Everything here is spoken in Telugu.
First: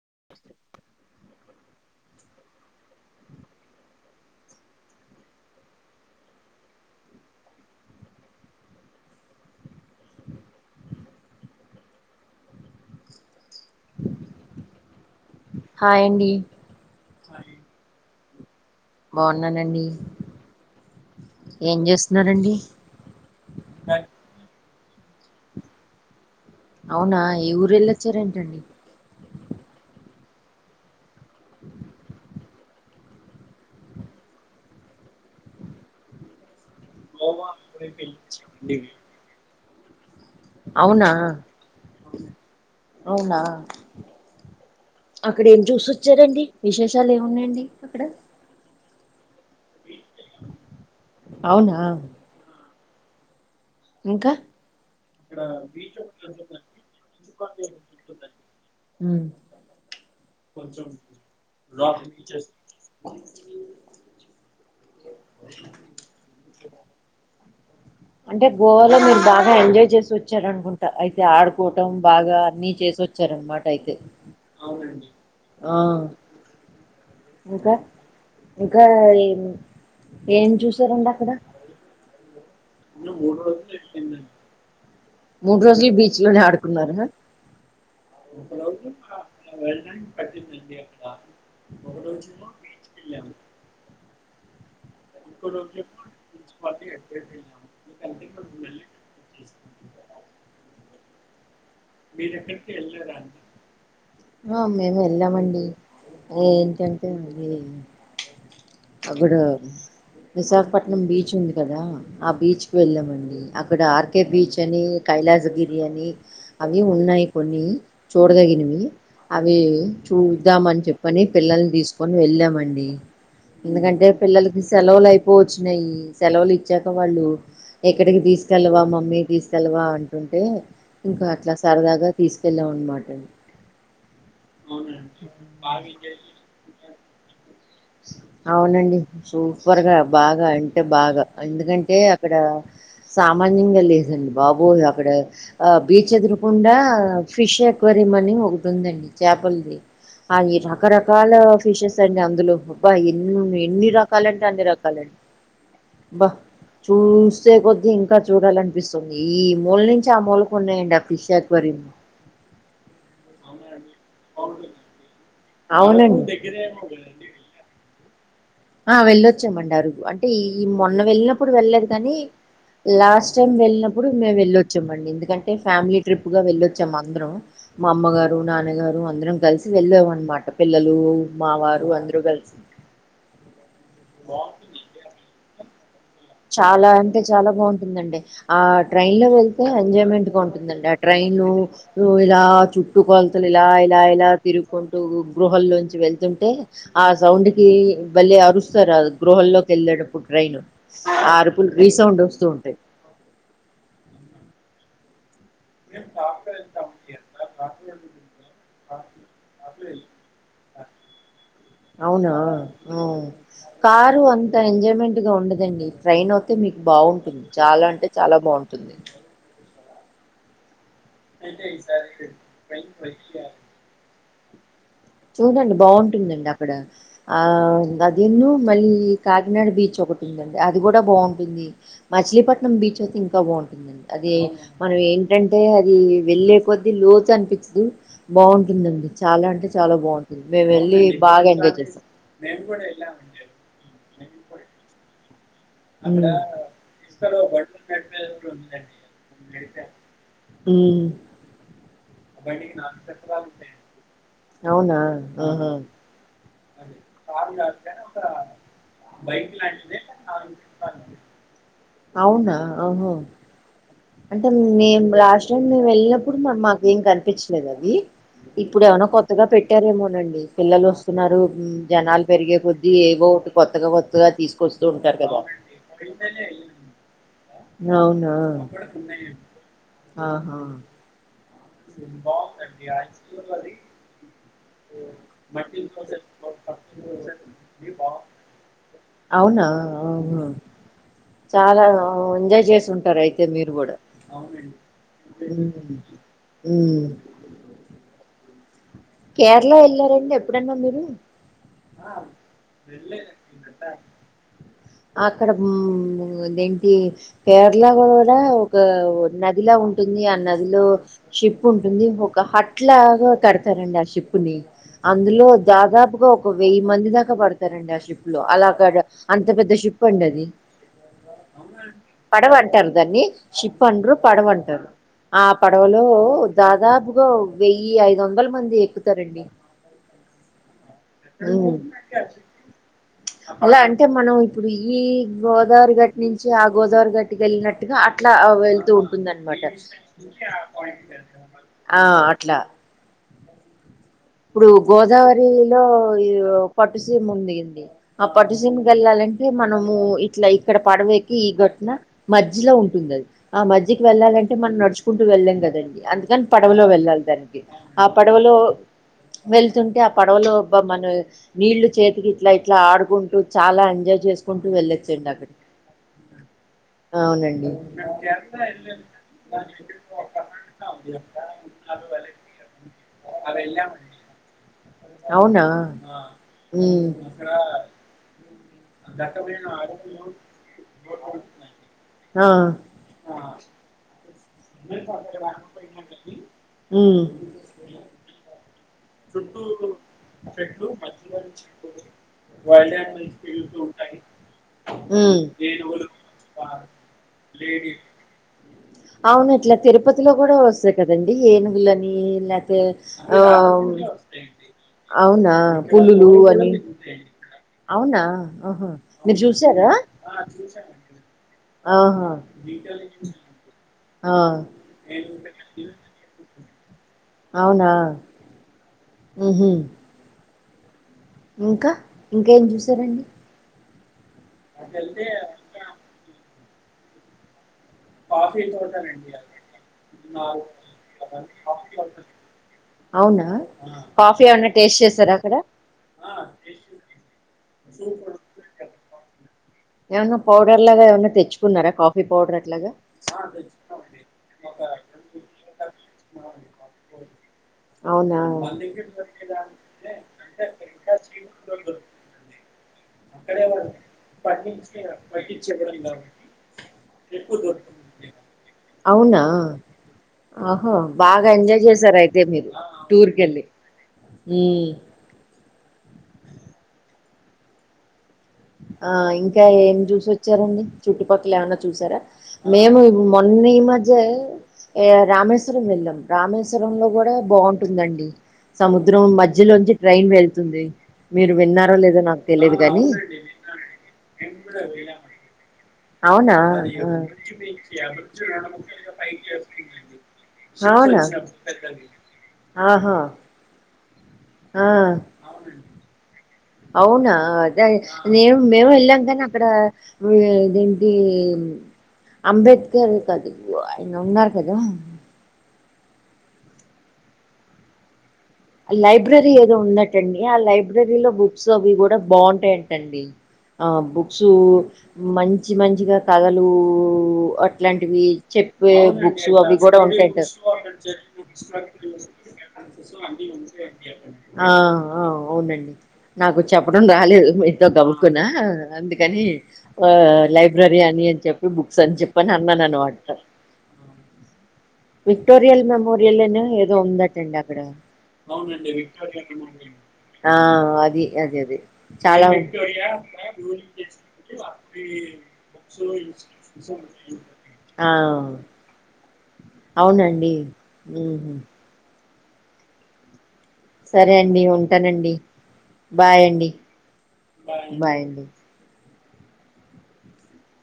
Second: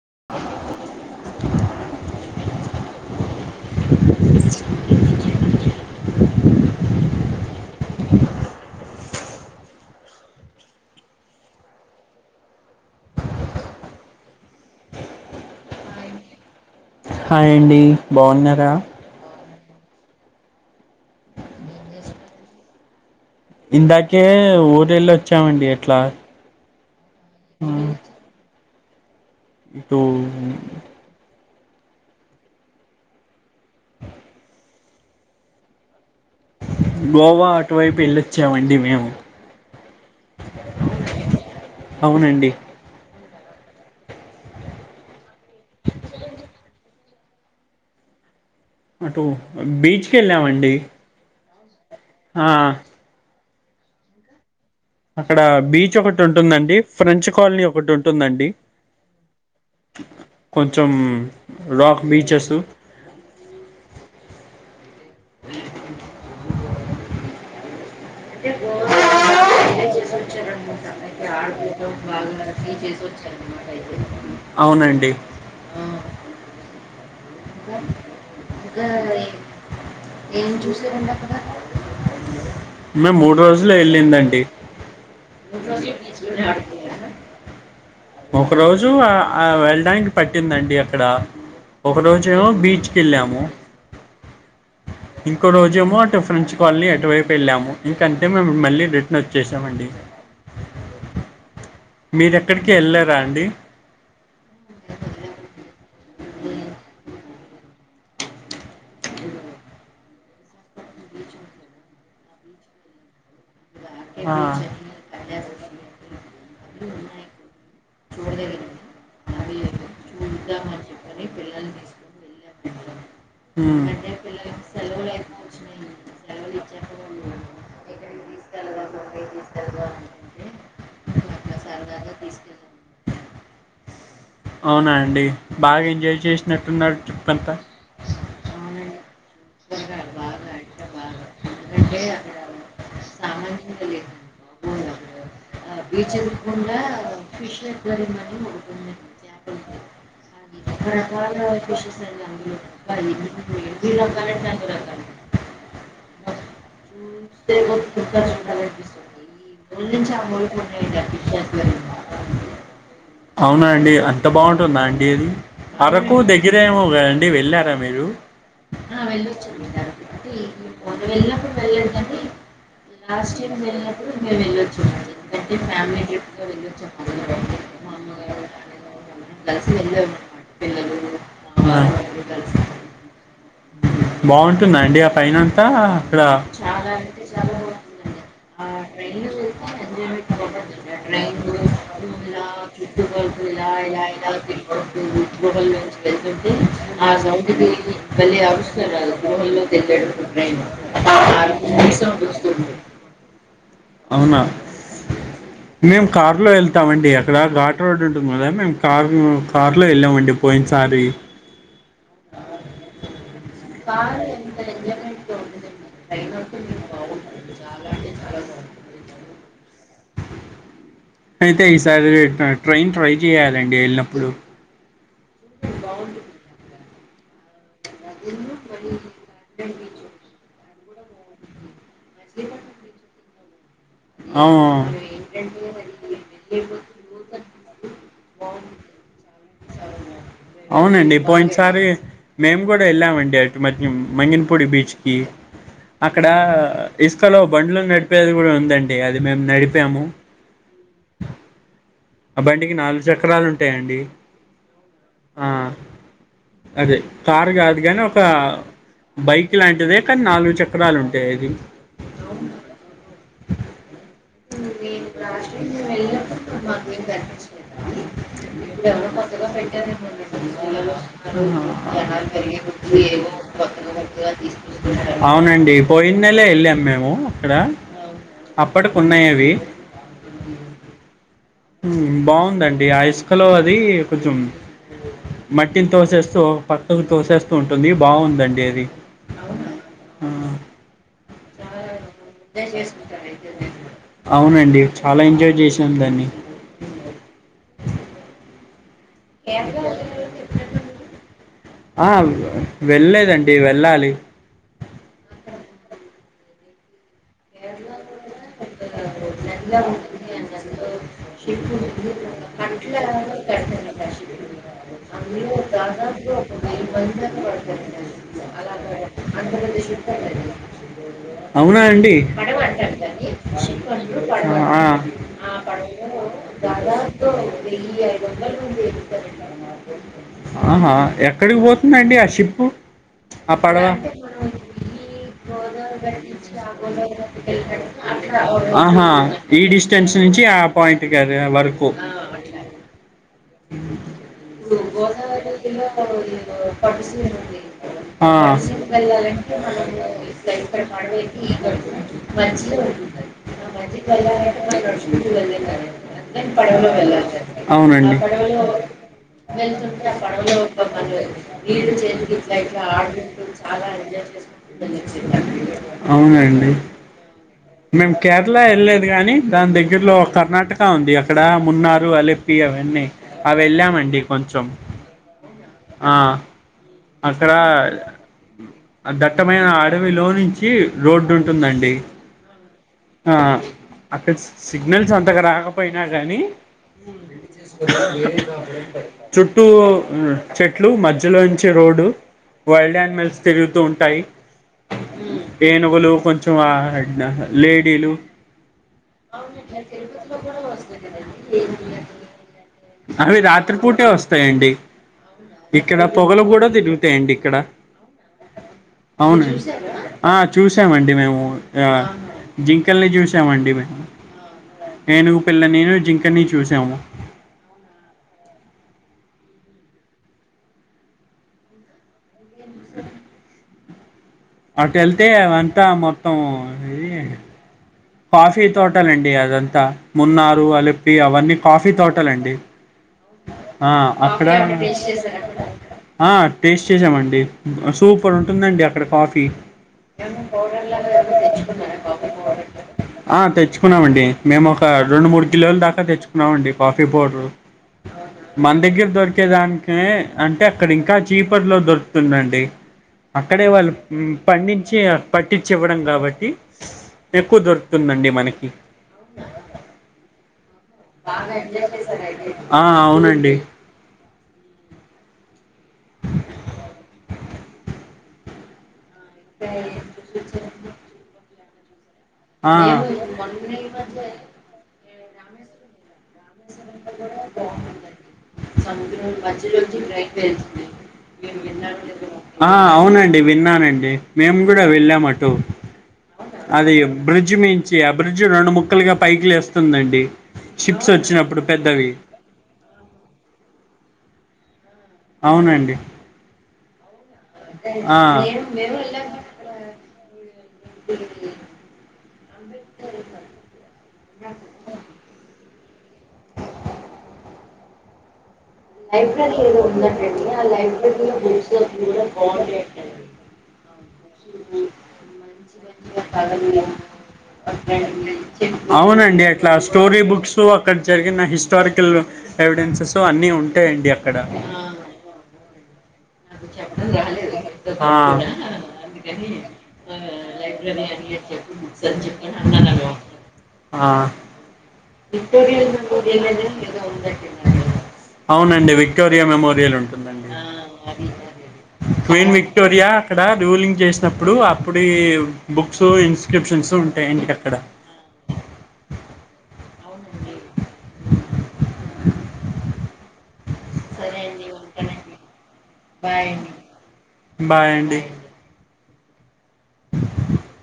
[unintelligible] [unintelligible] హాయ్ అండి హాయ్ అండి బావున్నార బావున్నా నండి ఏం చేస్తున్నారండి ఇందాకే ఊరెళ్ళి వచ్చామండి అట్లా అవునా ఏ ఊరు వెళ్ళొచ్చారేంటండి హ్మ్ గోవా అటువైపు వెళ్ళొచ్చామండి మేము అవునా అవునండి అవునా అక్కడ ఏం చూసోచ్చారండి విశేషాలు ఏమున్నాయండి అక్కడ అటు బీచ్కి వెళ్ళామండి అవునా ఆ ఇంకా అక్కడ బీచ్ ఒకటి ఉంటుందండి ఫ్రెంచ్ కాలనీ ఒకటి ఉంటుందండి ఉమ్. కొంచెం రాక్ బీచెస్ హ్మ్ అంటే గోవాలో మీరు బాగా ఎంజాయ్ చేసి వచ్చారనుకుంటా అయితే ఆడుకోవటం బాగా అన్ని చేసి వచ్చారనమాట అవునండి ఆ ఇంకా ఇంకా ఏం ఏమి చూశారండి అక్కడ మేము మూడు రోజులే వెళ్ళింది అండి మూడు రోజులు బీచ్ లోనే ఆడుకున్నారా ఒక రోజు ఆ ఆ వెళ్ళడానికి పట్టిందండి అక్కడ ఒక రోజు ఏమో బీచ్ కి వెళ్ళాము ఇంకో రోజు ఏమో అటు ఫ్రెంచ్ కాలనీ ఎటువైపు వెళ్ళాము ఇంకా అంతే మేము మళ్ళీ రీట్ నోచ్చే సామండి మీరు ఎక్కడికి ఎల్ల లేదా అండి హా మేము వెళ్ళాము అండి ఏంటంటే ఆది అప్పుడు విశాఖపట్నం బీచ్ ఉంది కదా ఆ బీచ్ కి వెళ్ళామండి అక్కడ ఆర్కే ఆ. బీచ్ అని కైలాసగిరి అని అవి ఉన్నాయి కొన్ని చూడదగినవి అవి చూద్దామని చెప్పని పిల్లల్ని తీసుకొని వెళ్ళామండి ఉమ్. ఎందుకంటే పిల్లలకి సెలవులు అయిపోయి వచ్చినయి సెలవులు ఇచ్చాక వాళ్ళు ఎక్కడికి తీస్ కెళ్ళావా మమ్మీ తీసుకెళ్ళవా అంటుంటే ఇంకా అట్లా సరదాగా తీసుకెళ్ళాం అన్నమాట అవునా అండి బాగా ఎంజాయ్ చేసినట్టున్నారు ట్రిప్ అంతా అవునండి సూపర్ గా బాగా అంటే బాగా ఎందుకంటే అక్కడ సామాన్యంగా లేదండి బాబు అక్కడ ఆ బీచ్ ఎదుకు గుండా ఫిష్ అక్వేరియం అని ఒకటి ఉందండి చేపలది అవి రకరకాల ఫిషెస్ అండి అందులో బా ఎన్ని ఎన్ని రకాలంటే అన్ని రకాలండి బా చూస్తే కొద్దీ ఇంకా చూడాల అనిపిస్తుంది ఈ మూల నుంచి ఆ మూల కున్నాయండి ఆ ఫిష్ అక్వేరియం అవునా అండి అంత బాగుంటుందా అంటడి అది అరకు దగ్గరే ఏమో అవునండి కదా అండి వెళ్లారా మీరు ఆ వెళ్ళొచ్చామండి అరకు అంటే ఈ మొన్న వెళ్ళినప్పుడు వెళ్ళదు కాని లాస్ట్ టైం వెళ్ళినప్పుడు మేము వెళ్ళొచ్చాం అండి ఎందుకంటే ఫ్యామిలీ ట్రిప్ గా వెళ్ళొచ్చాం అందరం మా అమ్మగారు నాన్నగారు అందరం కలిసి వెళ్ళాం అన్నమాట పిల్లలు మా వారు అందరూ కలిసి బాగుంటుందండి ఆ పైన అంతా చాలా అంటే చాలా బాగుంటుందండి ఆ ట్రైన్ లో వెళ్తే ఎంజాయ్మెంట్ గా ఉంటుందండి ట్రైన్ ఇలా చుట్టు కొలతలు ఇలా ఇలా ఇలా తిరుగుకుంటూ గృహల్లోంచి వెళ్తుంటే ఆ సౌండ్ కి మళ్ళీ అరుస్తారు గృహల్లోకి వెళ్ళేటప్పుడు ట్రైన్ ఆ అరుపులు రీసౌండ్ వస్తూ ఉంటాయి అవునా మేము కార్ లో వెళ్తామండి అక్కడ ఘాట్ రోడ్ ఉంటుంది కదా మేము కార్ కార్ లో వెళ్ళామండి పోయిన సారి అవునా ఉ కారు అంత ఎంజాయ్మెంట్ గా ఉండదండి ట్రైన్ ఒకే మీకు బాగుంటుంది చాలా అంటే చాలా బాగుంటుంది అయితే ఈసారి ట్రైన్ ట్రై చేయాలండి వెళ్ళినప్పుడు చూడండి బాగుంటుందండి అక్కడ ఆ అది ను మళ్ళీ కాకినాడ బీచ్ ఒకటి ఉందండి అది కూడా బాగుంటుంది మచిలీపట్నం బీచ్ అయితే ఇంకా బాగుంటుందండి అది ఆ మనం ఏంటంటే అది వెళ్లే కొద్ది లోతు అనిపించదు బాగుంటుందండి చాలా అంటే చాలా బాగుంటుంది మేము వెళ్ళి అవునండి బాగా ఎంజాయ్ పోయినసారి చేశాం మేము కూడా [unintelligible] మంగినపూడి బీచ్ కి అక్కడ ఇసుకలో బండ్లు నడిపేది కూడా ఉందండి అది మేము నడిపాము ఉ అ బండికి నాలుగు చక్రాలు ఉంటాయండి అవునా ఆ ఆహా అదే కారు కాదు గాని ఒక బైక్ లాంటిదే కానీ నాలుగు చక్రాలు ఉంటాయి ఇది అవునా ఓహో అంటే మేము లాస్ట్ టైం మేము వెళ్ళినప్పుడు మాకు ఏం కనిపించలేదు అవి ఇప్పుడు ఏమైనా కొత్తగా పెట్టారేమోనండి పిల్లలు వస్తున్నారు జనాలు పెరిగే కొద్ది ఏవో ఒకటి కొత్తగా వత్తే తీసుకొస్తూ ఉంటారు కదా అవునండి పోయిన నెలే వెళ్ళాం అవునా ఉన్నాయ అవి ఆహా ఉ బాగుందండి ఆ ఇసుకలో అది కొంచెం మట్టిని తోసేస్తూ పక్కకు తోసేస్తూ ఉంటుంది బాగుందండి అది అవునా ఆ ఆ చాలా ఎంజాయ్ చేసింటారు అయితే మీరు కూడా అవునండి చాలా ఎంజాయ్ చేసాం దాన్ని ఉ కేరళ వెళ్లార అండి ఎప్పుడన్నా మీరు ఆ వెళ్ళలేదండి వెళ్ళాలి అక్కడ ఆదేంటి కేరళ కూడా ఒక నదిలా ఉంటుంది ఆ నదిలో షిప్ ఉంటుంది ఒక హట్ లాగా కడతారండి ఆ షిప్ ని అందులో దాదాపుగా ఒక వెయ్యి మంది దాకా పడతారండి ఆ ష్రిప్ లో అలా కడ అంత పెద్ద షిప్ అండి అది అవునా అండి ప్ అంటారు దాన్ని షిప్ అనరు ఆ, పడవ అంటారు ఆ. ఆ పడవలో దాదాపుగా వెయ్యి ఐదు వందలు ఆహా ఎక్కడికి హ్మ్. పోతుంది అండి ఆ షిప్ ఆ అలా పడవ అంటే మనం ఇప్పుడు ఈ గోదావరి గట్టి నుంచి ఆ గోదావరి గట్టికి వెళ్ళినట్టుగా అట్లా వెళ్తూ ఆహా ఉంటుంది ఈ ఆనమాట డిస్టెన్స్ నుంచి ఆ పాయింట్ కద వరకు ఆ అట్లా ఇప్పుడు గోదావరిలో ఈ పట్టుసీమ ఉంది ఏంది ఆ పట్టుసీమ వెళ్లాలంటే మనము ఇట్లా ఇక్కడ పడవ ఎక్కి ఈ ఘటన మధ్యలో ఉంటుంది అది ఆ మధ్యకి వెళ్ళాలంటే మనం నడుచుకుంటూ వెళ్ళాం కదండి అందుకని పడవలో వెళ్ళాలి దానికి ఆ పడవలో వెళ్తుంటే ఆ పడవ పడవలో లో ఒ మనం నీళ్లు నీరు చేతికి చేతి ఇట్లా ఇట్ల ఆడుకుంటూ ఆడుకుంటు చాలా ఎంజాయ్ చేసుకుంటూ వెళ్ళొచ్చండి అక్కడ అవునండి అవునండి మేము కేరళ వెళ్లేదు గానీ దాని దగ్గరలో కర్ణాటక ఉంది అక్కడ మున్నార్ ఆలే తీ అవన్నీ అవి వెళ్ళామండి కొంచెం అవునా ఆ, ఉ అక్కడ ఆ దట్టమైన అడవిలో నుంచి రోడ్డు ఉంటుంది అండి ఆ ఆ ఆ అక్కడ సిగ్నల్స్ అంతగా రాకపోయినా గానీ ఉ చుట్టూ చెట్లు మధ్యలో నించి రోడ్డు వైల్డ్ ఆనిమల్స్ తిరుగుతూ ఉంటాయి ఉ ఏనుగులు కొంచం ఆ లేడీలు అవును ఇట్లా తిరుపతిలో కూడా వస్తాయి కదండి ఏనుగులని లేతే అవి ఆ రాత్రి పూట్ టె వస్తాయండి అవునా ఇక్కడ పులులు పొగలు కూడా అని తిరుగుతాయండి ఇక్కడ అవునా ఆహా మీరు అవునండి చూసారా ఆ చూసామండి మేము ఆ ఆహా జింకల్ని చూసామండి మేం ఆ ఏనుగు పిల్ల నీను జింకని చూసాము అవునా ఊహు ఇంకా ఇంకా ఏం చూసారండి అటు ఎళ్తే అవంతా మొత్తం ఏది కాఫీ తోటలండి అదంతా మున్నారూ అలిప్పి అవన్నీ కాఫీ తోటలండి అవునా ఆ కాఫీ అక్కడ ఏమన్నా టేస్ట్ చేసారా అక్కడ ఆ టేస్ట్ చేసామండి సూపర్ ఉంటుందండి అక్కడ కాఫీ ఏమన్నా పౌడర్ లాగా ఏమన్నా తెచ్చుకున్నారా కాఫీ పౌడర్ అట్లాగా ఆ తెచ్చుకున్నామండి మేము ఒక రెండు మూడు కిలోలు దాకా తెచ్చుకున్నామండి కాఫీ పౌడరు అవునా మన దగ్గర దొరికేదానికి అంటే అక్కడ ఇంకా చీపర్ లో దొరుకుతుందండి అక్కడే వాళ్ళు పండించి పట్టిచ్చి ఇవ్వడం కాబట్టి ఎక్కువ దొరుకుతుందండి మనకి ఆహో బాగా ఎంజాయ్ చేసారు అయితే మీరు ఆ టూర్ అవునండి కెళ్ళి ఊ [inaudible] ఆ ఇంకా ఏమి చూసోచ్చారండి చుట్టుపక్కల ఏమన్నా చూసారా ఆ మేము మొన్నీమధ్యే రామేశ్వరం వెళ్ళాం రామేశ్వరంలో గూడా బావుంటుందండి సముద్రం మధ్యలోంచి ట్రైన్ వెళ్తుంది మీరు విన్నారో లేదో నాకు ఆ తెలియదు కాని అవునండి విన్నానండి మేము కూడా వెళ్ళామటు అవునా ఆ మించి ఆ బ్రిడ్జ్ రెండు ముక్కలుగా పైకి లేస్తుందండి షిప్స్ అవునా వచ్చినప్పుడు పెద్దవి ఆహా ఆ అవునండి అవునా అదే ఆ నేన్ మేము వెళ్ళాం కానీ అక్కడ ఇదేంటి అంబేద్కర్ కదు వాయన ఉన్నారు కదా లైబ్రరీ ఏదో ఉండటండి ఆ లైబ్రరీలో బుక్స్ అవి కూడా బాగుంటాయంటండి ఆ బుక్స్ మంచి మంచిగా కథలు అట్లాంటివి చెప్పే అవునండి బుక్స్ అట్లా అవి కూడా స్టోరీ ఉంటాయంట బుక్స్ అక్కడ జరిగిన హిస్టారికల్ ఎవిడెన్సెస్ అన్ని ఉన్ ఆ అవునండి నాకు చెప్పడం రాలేదు మీతో ఆ గబుకున్నా అందుకని ఆ లైబ్రరీ అని చెప్పి బుక్స్ అని చెప్పని అన్నాను అనమాట ఆ విక్టోరియల్ మెమోరియల్ అని ఏదో ఉందటండి అక్కడ అవునండి విక్టోరియా మెమోరియల్ ఉంటుందండి ఆ అది అది అది చాలా క్వీన్ విక్టోరియా అక్కడ రూలింగ్ జేసినప్పుడు అప్పుడీ బుక్సు ఇన్స్క్రిప్షన్సు ఉంటాయండి అక్కడ ఆ అవునండి ఊహు సరే అండి ఉంటానండి బాయ్ అండి బాయ్ అండి [inaudible]